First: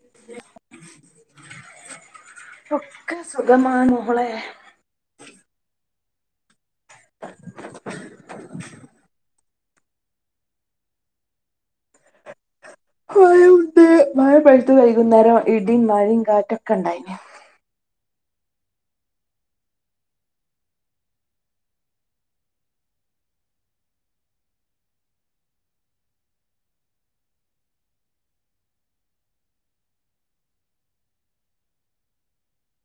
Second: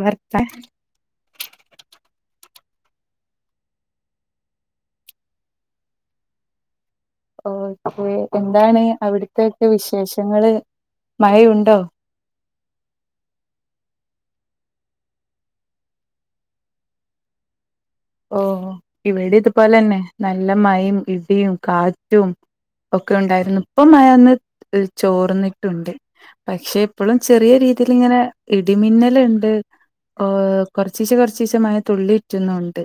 വെർത്ത ഒക്കെ സുഖമാണ് ഓളെ ഒ കെ എന്താണ് അവിടുത്തെ വിശേഷങ്ങള് മഴയുണ്ടോ? മഴ ഉണ്ട് മഴ പഴുത്ത വൈകുന്നേരം ഇടിം മഴയും കാറ്റൊക്കെ ഇണ്ടായിന് ഓ ഇവിടെ ഇതുപോലെന്നെ നല്ല മയും ഇടിയും കാറ്റും ഒക്കെ ഉണ്ടായിരുന്നു. ഇപ്പൊ മഴ ഒന്ന് ചോർന്നിട്ടുണ്ട്. പക്ഷെ ഇപ്പോഴും ചെറിയ രീതിൽ ഇങ്ങനെ ഇടിമിന്നലുണ്ട്. ഓ കൊറച്ചീശ കൊറച്ചീശ മഴ തുള്ളിയിറ്റുന്നു ഉണ്ട്.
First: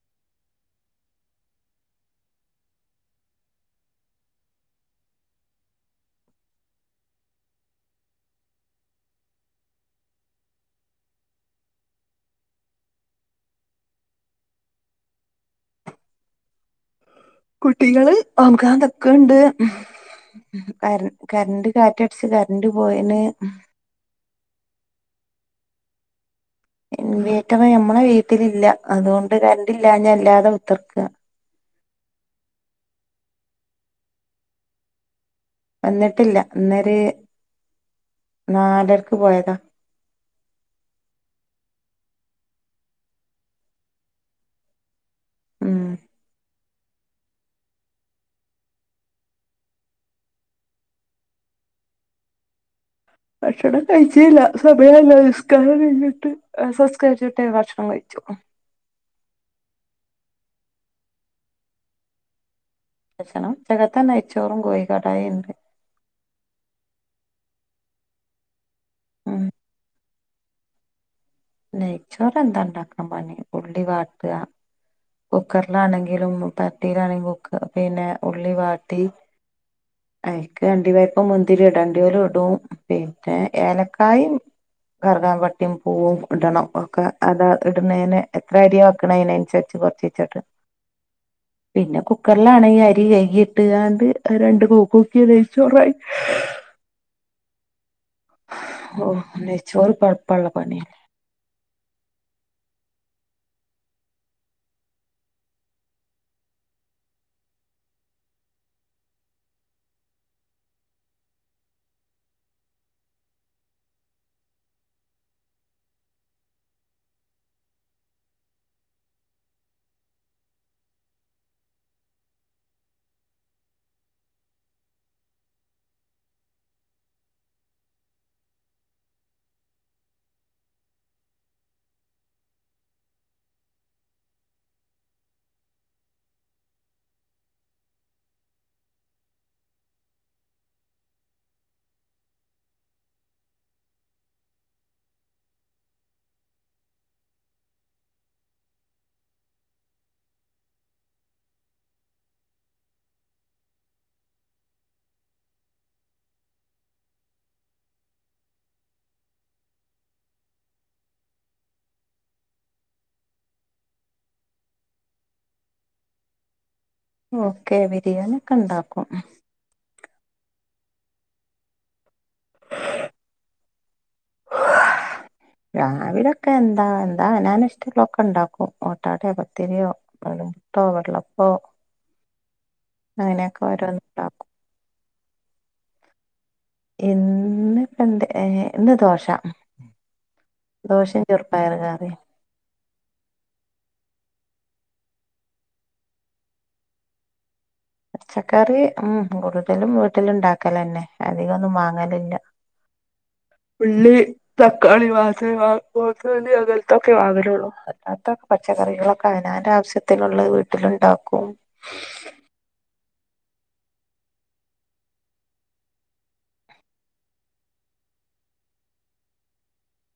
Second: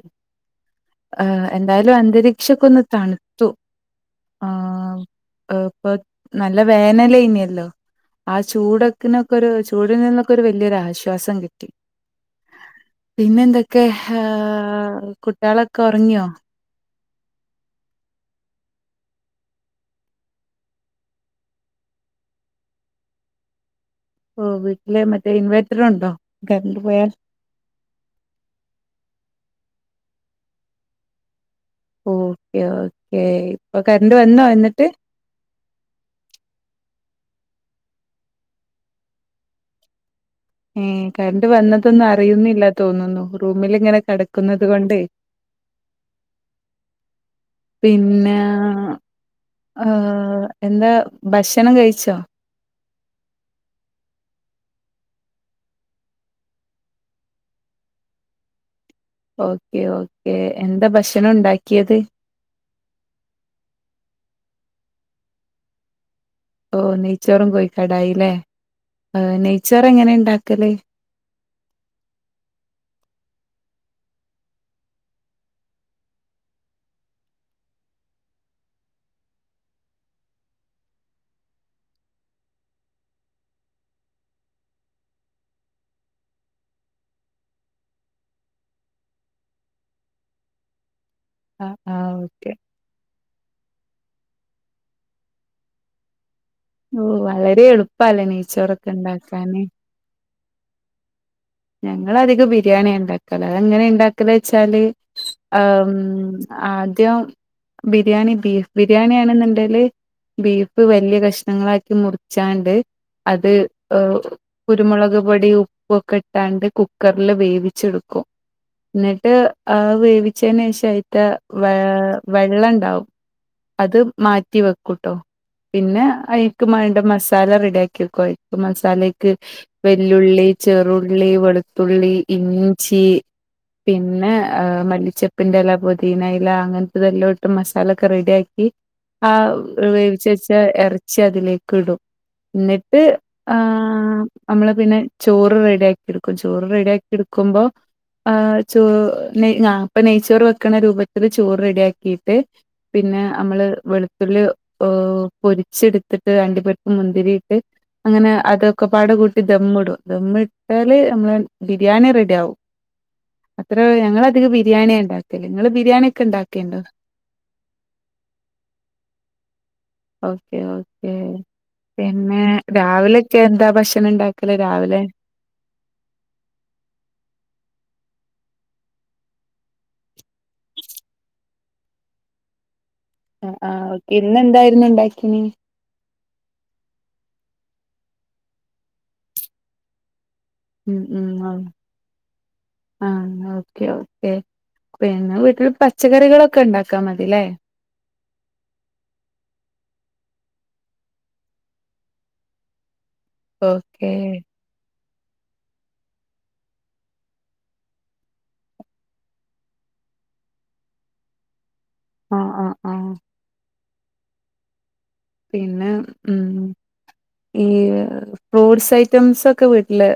ആ എന്തായാലും അന്തരീക്ഷോക്കെ ഒന്ന് തണുത്തു ആ ഇപ്പൊ നല്ല വേനലേഞ്ഞല്ലോ ആ ചൂടൊക്കിനൊക്കെ ഒരു ചൂടിൽ നിന്നൊക്കെ ഒരു വല്യയൊരു ആശ്വാസം കിട്ടി പിന്നെ എന്തൊക്കെ ആ കുട്ടേളൊക്കെ ഒറങ്ങിയോ കുട്ടികള് ഒർങ്ങാൻ നിക്കൻട് കര കരണ്ട് കാറ്റടച്ച് കരന്റ് പോയന് ഓ വീട്ടില് മറ്റേ ഇൻവേർറ്റർ ഉണ്ടോ കറണ്ട് പോയാൽ ഇൻവേറ്ററ് അമ്മളെ വീട്ടിലില്ല അതുകൊ ണ്ട് കറന്റിലാഞ്ഞ ഇല്ലാതെ കുത്തിർക്ക ഓക്കെ ഓക്കെ ഇപ്പൊ കറണ്ട് വന്നോ എന്നിട്ട് വന്നിട്ടില്ല ഇന്നേരേ നാലർക്ക് പോയതാ ഏ കറന്റ് വന്നതൊന്നും അറിയുന്നില്ല തോന്നുന്നു റൂമിൽഇങ്ങനെ കിടക്കുന്നത് കൊണ്ടേ ഉം പിന്നെ ഏ എന്താ ഭക്ഷണം കഴിച്ചോ ഭക്ഷണം കഴിച്ചില്ല സമയല്ലസ്കാരഴിഞ്ഞിട്ട് എസസ്കരിച്ചിട്ടേ ഭക്ഷണം കഴിച്ചു ഓക്കെ ഓക്കെ എന്താ ഭക്ഷണം ഉണ്ടാക്കിയത് ഭക്ഷണം ച്ചഗത്തെ നെയ്യ്ച്ചോറും കോയിക്കാടായിയുണ്ട് ഓ നെയ്ച്ചോറും കോയിക്കടായിയൂല്ലേ എ ഉം നെയ്ച്ചോറ് എങ്ങനെ ണ്ടാ ക്കല് നെയ്ച്ചോറ് എന്താ ണ്ടാക്കാൻ പണി ഉള്ളി വാട്ട്അ കുക്കറിലാണെങ്കിലും പ് തട്ടിയിലാണെങ്കി കുക്ക പിന്നെ ഉള്ളി വാട്ടി അയിൽക്ക് അണ്ടിവരിപ്പും മുന്തിരി ഇടണ്ടിയോല് ഇടും പിന്നെ ഏലക്കായും കറുകാം പട്ടിം പൂവും ഇടണം ഒക്കെ അത് ഇടുന്നയിന് എത്ര അരി വക്ക്‌ണയിനൻസരിച്ച് കൊറച്ചിച്ചട ആ ആ പിന്നെ ഓക്കെ കുക്കറിലാണെങ്കി അരി കൈ ലിട്ട് ആണ്ട് രണ്ട് കൂക് കൂക്കിയാ നെയ്ച്ചോറായി ഓ വളരെ എളു പല നെയ്ച്ചോറൊക്കെ ഉണ്ടാക്കാന് പള്ളപ്പണി ഞങ്ങളധികം ബിരിയാണി യാണ്ടാക്കല് അത് എങ്ങനെണ്ടാക്കല് വെച്ചാല് ആ ഉം ആദ്യം ബിരിയാണി ബീഫ് ബിരിയാണിയാണെന്നുണ്ടേല് ബീഫ് വല്യ കഷ്ണങ്ങളാക്കി മുറിച്ചാണ്ട് അത് ഓ കുരുമുളക് പൊടി ഉപ്പൊക്കെ രണ്ട് കുക്കർ ല് വേവിച്ചെടുക്കും ന്നെട്ട് ആ വേവിച്ചയിന് ശേഷം അയ്ത്തെ വെ വെള്ളണ്ടാവും അത് മാറ്റി വെക്കൂട്ടോ പിന്നെ അതിക്ക് മേണ്ട മസാല റെഡിയാക്കിക്കോയിക്ക് മസാലക്ക് വല്ല്യുള്ളി ചെറു ഉള്ളി വെളുത്തുള്ളി ഇഞ്ചി പിന്നെ എ മല്ലിച്ചപ്പിന്റെ ഇല പുദീന ഇല അങ്ങനത്തെതെല്ലു ഇട്ടു മസാലൊക്കെ റെഡിയാക്കി ആ വേവിച്ച് വെച്ചാ ഇറച്ചി അതിലേക്ക് ഇടും ന്നിട്ട് ആ അമ്മള് പിന്നെ ചോറ് റെഡിയാ എടുക്കും ചോറ് റെഡിയാക്കി എടുക്കുമ്പോ ആ ചോ നെയ് ആ പ്പ നെയ്ച്ചോറ് വെക്കണ രൂപത്തിൽ ചോറ് റെഡിയാക്കിയിട്ട് പിന്നെ അമ്മള് വെളുത്തുള്ളി ഓ പൊരിച്ചെടുത്തിട്ട് അണ്ടിപരിപ്പ് മുന്തിരിട്ട് അങ്ങനെ അതൊക്കെ പാടകൂട്ടി ദമ്മിടും ദമ്മി ഏല് അമ്ളെ ബിരിയാണി റെഡിയാവും അത്ര ഞങ്ങള് അധികം ബിരിയാണിയ ഇണ്ടാക്കല് ങ്ങള് ബിരിയാണി ഒക്കെ ണ്ടാക്കേണ്ടോ ഓക്കെ ബിരിയാണി ഒക്കെ ണ്ടാക്കും ഓക്കെ ഓക്കേ പിന്നെ രാവിലെയൊക്കെ എന്താ ഭക്ഷ രാവിലൊക്കെ എന്താ എന്താ അനാന്ഷ് ട്ടിളൊക്കെ ണ്ടാക്കും ഓട്ടാടെ പത്തിരിയോ [unintelligible] വെള്ളപ്പോ അ അങ്ങനെയൊക്കെ ആ ഒ ഓരോന്ന് കെ ഉണ്ടാക്കും ഇന്നെന്തായിരുന്നു ഉണ്ടാ പിന്നെ ഇന്ന്പ്പന്തേ ഇന്ന് ദോശ ദോശയും ചെറുപ്പയറ് കറി ആ ഓക്കെ ഓക്കെ പിന്നെ വീട്ടിൽ പച്ചക്കറികളൊക്കെ ഉണ്ടാക്കാ മതില്ലേ പച്ചക്കറി ഉം കൂടുതലും വീട്ടിലുണ്ടാക്കലന്നെ അധികം ഒന്നും വാങ്ങലില്ല ഓക്കേ ഉള്ളി തക്കാളിയോ [unintelligible] ക്കെ വാങ്ങലുള്ളൂ അതോക്കെ പച്ചക്കറികളൊക്കെ അവനാന്റെ ആവശ്യത്തിനുള്ളത് വീട്ടിലുണ്ടാക്കും ആഹ് ആഹ് ആഹ് പിന്നെ ഉം ഈ ഫ്രൂട്ട്സ് ഐറ്റംസൊക്കെ വീട്ടില്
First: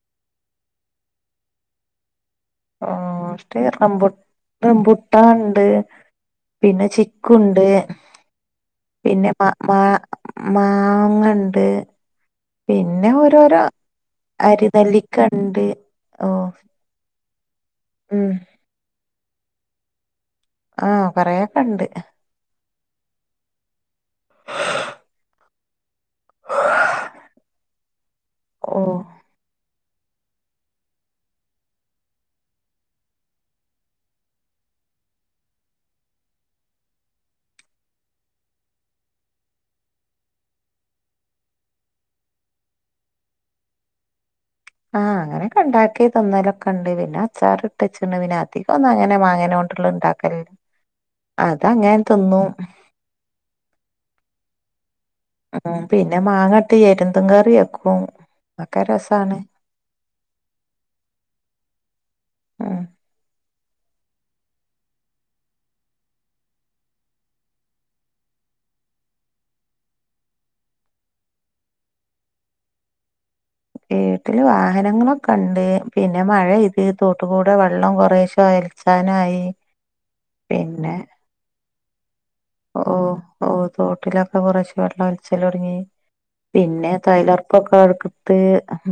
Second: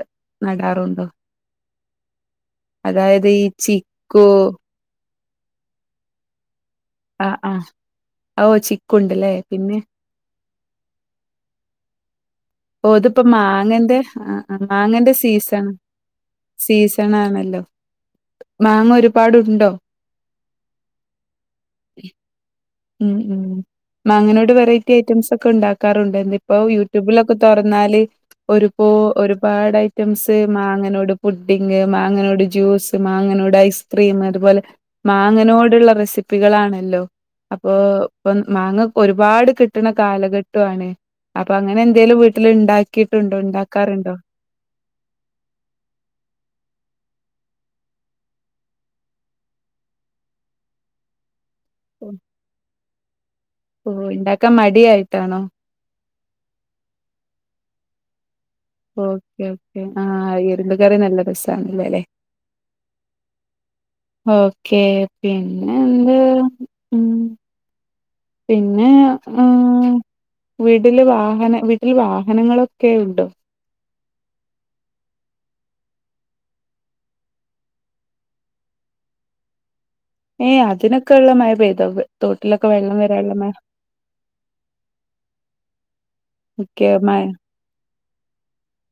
നടാറുണ്ടോ ആ, അതായത് ഈ ചിക്കൂ ട്ടാണ്ട് പിന്നെ ആഹ് ചിക്കുണ്ട് ആഹ് ഓ പിന്നെ ചിക്കുണ്ടല്ലേ മാ മാ മാങ്ങണ്ട് ഓ പിന്നെ ത്പ്പോ ഓരോരോ മാങ്ങന്റെ ആ മാങ്ങന്റെ അരിനെല്ലിക്കണ്ട് സീസൺ ഓ സീസണാണല്ലോ ഉം മാങ്ങ ഒരു പാടുണ്ടോ ആ പറയാ ആണ്ട് ഉം ഉം മാങ്ങനോട് വറൈറ്റി ഐറ്റംസ് ഒക്കെ ഉണ്ടാക്കും ക്കാറുണ്ട് ഇപ്പോ യൂട്യൂബിലൊക്കെ തുറന്നാല് ഓ ഒരുപോ ഒരുപാട് ഐറ്റംസ് മാങ്ങനോട് പുഡിങ് മാങ്ങനോട് ജ്യൂസ് മാങ്ങനോട് ഐസ്ക്രീം അതുപോലെ മാങ്ങനോടുള്ള റെസിപ്പികളാണല്ലോ അപ്പൊ ഇപ്പൊ മാങ്ങ ഒരുപാട് കിട്ട്ണ കാലഘട്ടാണ് അപ്പൊ അങ്ങനെ എന്തേലും വീട്ടിൽ ഉണ്ടാക്കിട്ടുണ്ടോ ഉണ്ടാക്കാറുണ്ടോ ആ അങ്ങനൊക്കെ ഉണ്ടാക്കി തിന്നലൊക്കെ ഉണ്ട് പിന്നെ അച്ചാറിട്ട്ച്ചണ് പിന്നെ അതികം ഒന്നും അങ്ങനെ മാങ്ങനെ കൊണ്ടുള്ള ഇണ്ടാക്കല അതങ്ങനെ ഓ തിന്നും ഓ ഇണ്ടാക്കാൻ മടി ആയി ട്ടാണോ ഉം പിന്നെ മാങ്ങട്ട് എരുന്തും കറി വക്കും ഓക്കെ ഓക്കെ ആ എരുന്ത് കറി നല്ല രസാണല്ലോല്ലേ ഉം ഓക്കെ പിന്നെ എന്ത് ഉം പിന്നെ ആ വീട്ടില് വാഹന വീട്ടിൽ വാഹനങ്ങളൊക്കെ ഉണ്ടോ വീട്ടില് വാഹനങ്ങളൊക്കെണ്ട് പിന്നെ മഴയ്ത് തോട്ടി കൂടെ വെള്ളം കൊറേശോ അയൽച്ചാനായി ഏ അതിനൊക്കെ ഉള്ള മഴ പെയ് [unintelligible] ഓ ഓ തോട്ടിലൊക്കെ കുറച്ച് വെള്ളം ഒൽച്ചലൊടങ്ങി ഒക്കെ പിന്നെ മഴ തൊഴിലൊറപ്പൊക്കെ ത്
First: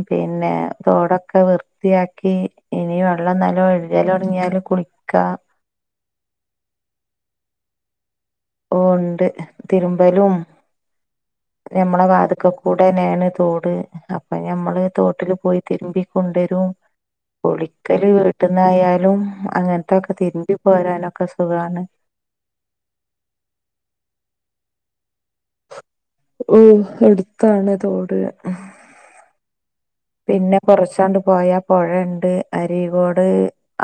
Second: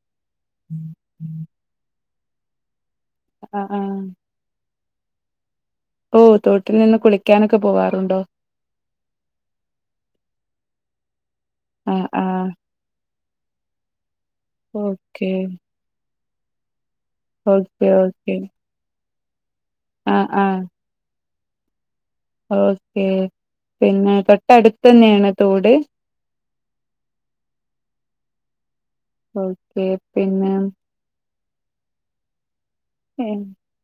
പിന്നെ തോടൊക്കെ വൃത്തിയാക്കി ക്കേ ഇനി വെള്ളം നല്ലോ ആഹ് ഒഴ്കലൊട്ങ്ങിയാലും കുളി ക്ക ഓ തോട്ടിൽ നിന്ന് കുളിക്കാനൊക്കെ പോവാറുണ്ടോ ഉണ്ട് തിരുമ്പലും നമ്മളെ ആഹ് വാതിക്ക ആഹ് കൂടെന്നെയാണ് തോട് അപ്പൊ ഞമ്മള് ഓക്കെ തോട്ടില് പോയി തിരുമ്പി കൊണ്ടരും ഓക്കെ കുളിക്കല് ഓക്കെ വീട്ട്ന്നായാലും അങ്ങനത്തെക്കെ ആഹ് തിരുമ്പി ആഹ് പോരാനൊക്കെ സുഖാണ് ഓക്കെ പിന്നെ തൊട്ടടുത്തന്നെയാണ് തോട് ഓ അടുത്താണ്തോട് ആ ക്കെ പിന്നെ പോയാ പൊഴയൊണ്ട് അരീഗോട്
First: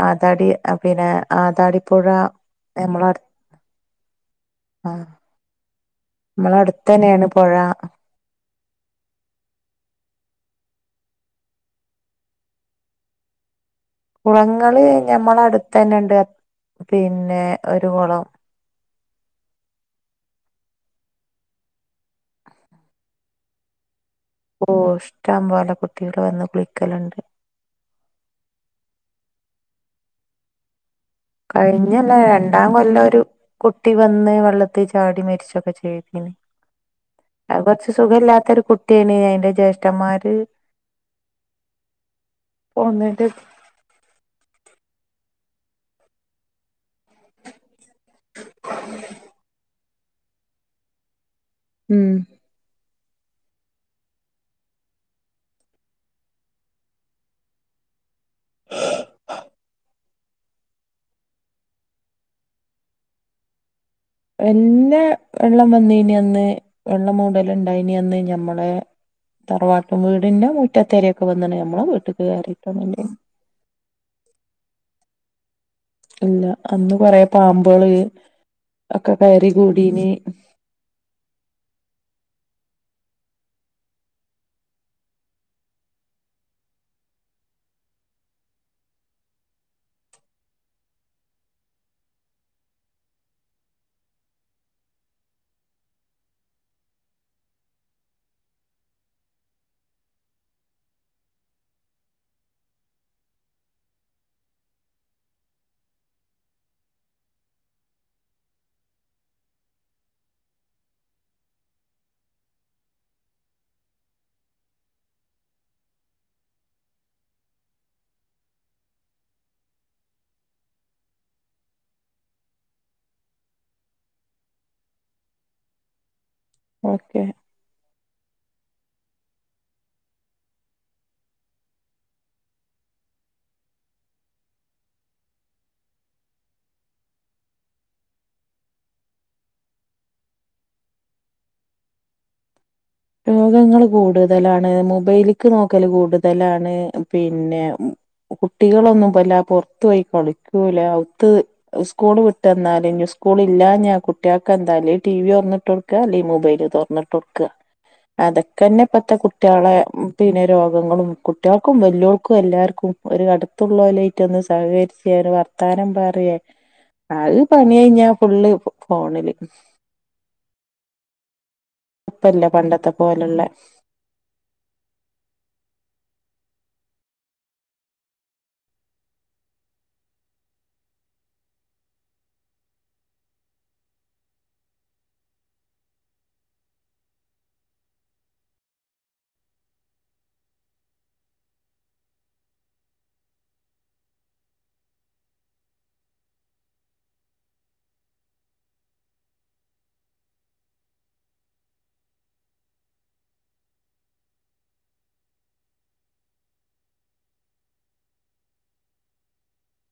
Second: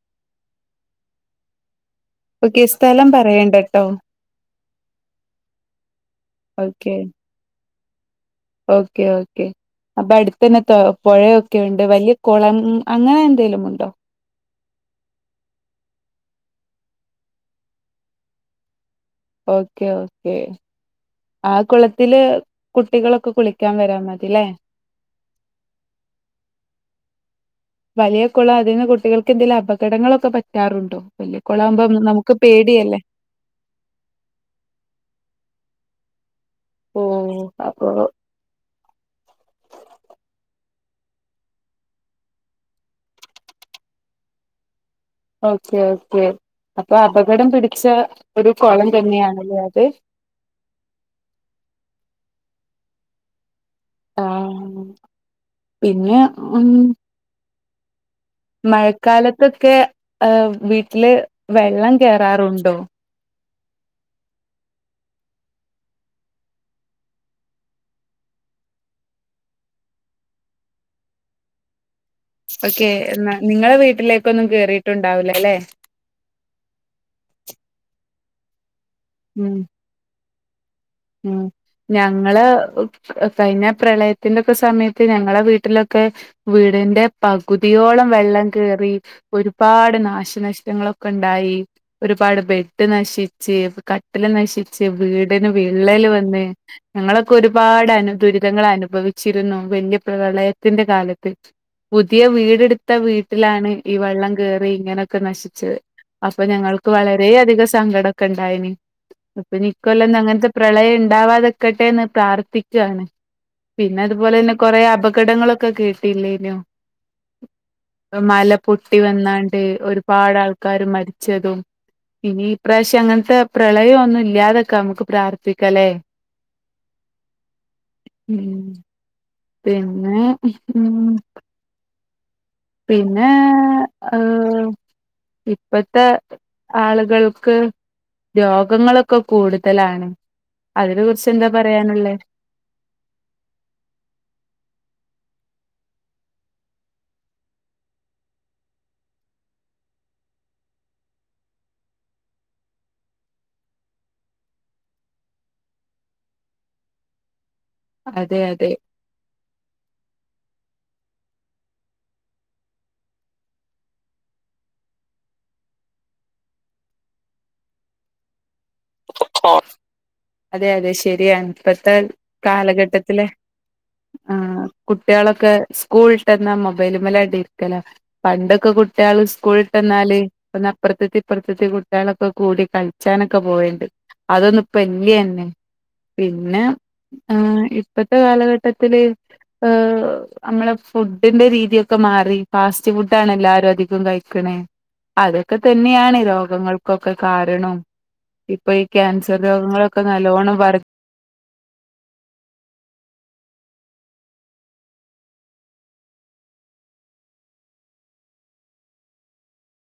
ആ തടി പിന്നെ ആതാടി പൊഴ ഓക്കെ നമ്മടെ സ്ഥലം അടു പറയണ്ടട്ടോ ആ നമ്മടെ ഓക്കെ അടുത്തുതന്നെയാണ് പൊഴ ഓക്കെ ഓക്കെ അപ്പൊ അടുത്ത് തന്നെ തോ പുഴയൊക്കെ ഉണ്ട് വലിയ കുളം അങ്ങനെ എന്തേലും ഉണ്ടോ കുളങ്ങള് ഞമ്മള അടുത്തന്നെണ്ട് പിന്നെ ഒരു കുളം ഓക്കെ ഓക്കെ ആ കുളത്തില് കുട്ടികളൊക്കെ കുളിക്കാൻ വരാൻ മ ഓ ഇഷ്ടം പോലെ കുട്ടിക്കളുവന്ന് കുളിക്കലുണ്ട് വലിയകുളം അതിന്ന് കുട്ടികൾക്ക് എന്തേലും അപകടങ്ങളൊക്കെ പറ്റാറുണ്ടോ വലിയ കുളാകുമ്പോ കഴിഞ്ഞല്ല നമുക്ക് രണ്ടാം കൊല്ലം പേടിയല്ലേ ഒരു കുട്ടി വന്ന് വെള്ളത്തി ചാടി മരിച്ചൊക്കെ ചെയ്തു ഓ [unintelligible] അപ്പൊ അതുകുറച്ച് സുഖവിലാത്തൊരു കുട്ടി [inaudible] ആയിൻ്റെ ജ്യേഷ്ഠന്മാര് പോന്നിട്ട് ഓക്കെ ഓക്കെ അപ്പൊ അപകടം പിടി ച്ച ഒരു കുളം തന്നെയാണല്ലേ അത് മം ആ പിന്നെ ഉം മഴക്കാലത്തൊക്കെ ആഹ് വീട്ടില് വെള്ളം കേറാറുണ്ടോ വല്യ വെള്ളം വന്നീനി അന്ന് വെള്ളം മൂടല ഉണ്ടായിനി അന്ന് ഞമ്മളെ തറവാട്ടും വീടിന്റെ മുറ്റത്തരൊക്കെ വന്നേനെ നമ്മള് വീട്ട ഓക്കെ എന്നാ നിങ്ങളെ വീട്ടിലേക്കൊന്നും കേറിയിട്ടുണ്ടാവൂലേ യല്ലേ ഇല്ല അന്നുകുറെ പാമ്പുകള് ഒക്കെ കയറി കൂടിനി മം ഞങ്ങള് കഴിഞ്ഞ പ്രളയത്തിന്റെയൊക്കെ സമയത്ത് ഞങ്ങളെ വീട്ടിലൊക്കെ വീടിന്റെ പകുതിയോളം വെള്ളം കേറി ഒരുപാട് നാശനഷ്ടങ്ങളൊക്കെ ഇണ്ടായി ഒരുപാട് ബെഡ് നശിച്ച് കട്ടില് നശിച്ച് വീട് വിള്ളല് വന്ന് ഞങ്ങളൊക്കെ ഒരുപാട് അനു ദുരിതങ്ങൾ അനുഭവിച്ചിരുന്നു വല്യ പ്രളയത്തിന്റെ കാലത്ത് പുതിയ വീടെടുത്ത വീട്ടിലാണ് ഈ വെള്ളം കേറി ഇങ്ങനൊക്കെ നശിച്ചത് അപ്പൊ ഞങ്ങൾക്ക് വളര അധികം സങ്കടമൊക്കെ ഉണ്ടായിനി ഇപ്പൊനി ഇക്കൊല്ലം അങ്ങനത്തെ പ്രളയം ഉണ്ടാവാതെക്കട്ടെന്ന് പ്രാർത്ഥിക്കുവാണ് പിന്നെ അതുപോലെ തന്നെ കൊറേ അപകടങ്ങളൊക്കെ കേട്ടില്ലായിനോ മല പൊട്ടി വന്നാണ്ട് ഒരുപാട് ആൾക്കാര് മരിച്ചതും ഇനി ഇപ്രാവശ്യം അങ്ങനത്തെ പ്രളയം ഒന്നും ഇല്ലാതെനിക്കാൻ നമുക്ക് പ്രാർ ത്ഥിക്കാലെ ഓക്കെ മം പിന്നെ മം പിന്നെ ഏ ഇപ്പത്തെ ആളുകൾക്ക് രോഗങ്ങളൊക്കെ കൂടുതലാണ് അതിനെ കുറിച്ച് എന്താ പറയാനുള്ളേ രോഗങ്ങള് കൂടുതലാണ് മൊബൈലിക്ക് നോക്കല് കൂടുതലാണ് പിന്നെ കുട്ടികളൊന്നും പിന്നാ പൊറത്തു പോയി കളിക്കൂല അകത്ത് സ്കൂളുവിട്ടന്നാലും സ്കൂൾ ഇലാഞ്ഞാ കുട്ടികൾക്ക് എന്താല് ടി വി തുറന്നിട്ട് കൊടുക്ക അല്ലെ മൊബൈൽ തുറന്നിട്ട് കൊടുക്ക അതെ അതൊക്കെ അതെ അന്നെ ഇപ്പത്തെ കുട്ടികളെ പിന്നെ രോ ങ്ങളും കുട്ടികൾക്കും വലിയവർക്കും എല്ലാവർക്കും ഒരു അടുത്തുള്ളവരുവായിട്ട് ഒന്ന് സഹകരിച്ച് ഒരു വർത്താനം പറയ അത് പണി കഴിഞ്ഞാ ഫുള്ള് ഫോ അതെ അതെ ശരിയാണ് ഇപ്പോഴത്തെ ഇപ്പല്ല പണ്ടത്തെ കാലഘട്ടത്തിലെ പോലുള്ള ഉം കുട്ടികളൊക്കെ സ്കൂൾ ഇട്ടാ മൊബൈലുമേല് ആട്ട് ഇരിക്കല പണ്ടൊക്കെ കുട്ടികള് സ്കൂൾവിട്ട് വന്നാല് ഒന്ന് അപ്പുറത്തത്തെ ഇപ്പുറത്തത്തെ കുട്ടികളൊക്കെ കൂടി കളിച്ചാനൊക്കെ പോയലിണ്ട് അതൊന്നും ഇപ്പൊ ഇല്യ തന്നെ പിന്നെ ഇപ്പത്തെ കാലഘട്ടത്തില് ഏ നമ്മളെ ഫുഡിന്റെ രീതിയൊക്കെ മാറി ഫാസ്റ്റ് ഫുഡാണ് എല്ലാരും അധികം കഴിക്കണേ അതൊക്കെ തന്നെയാണ് രോഗങ്ങൾക്കൊക്കെ കാരണോ ഇപ്പൊ ഈ ക്യാൻസർ രോഗങ്ങളൊക്കെ നല്ലോണം വ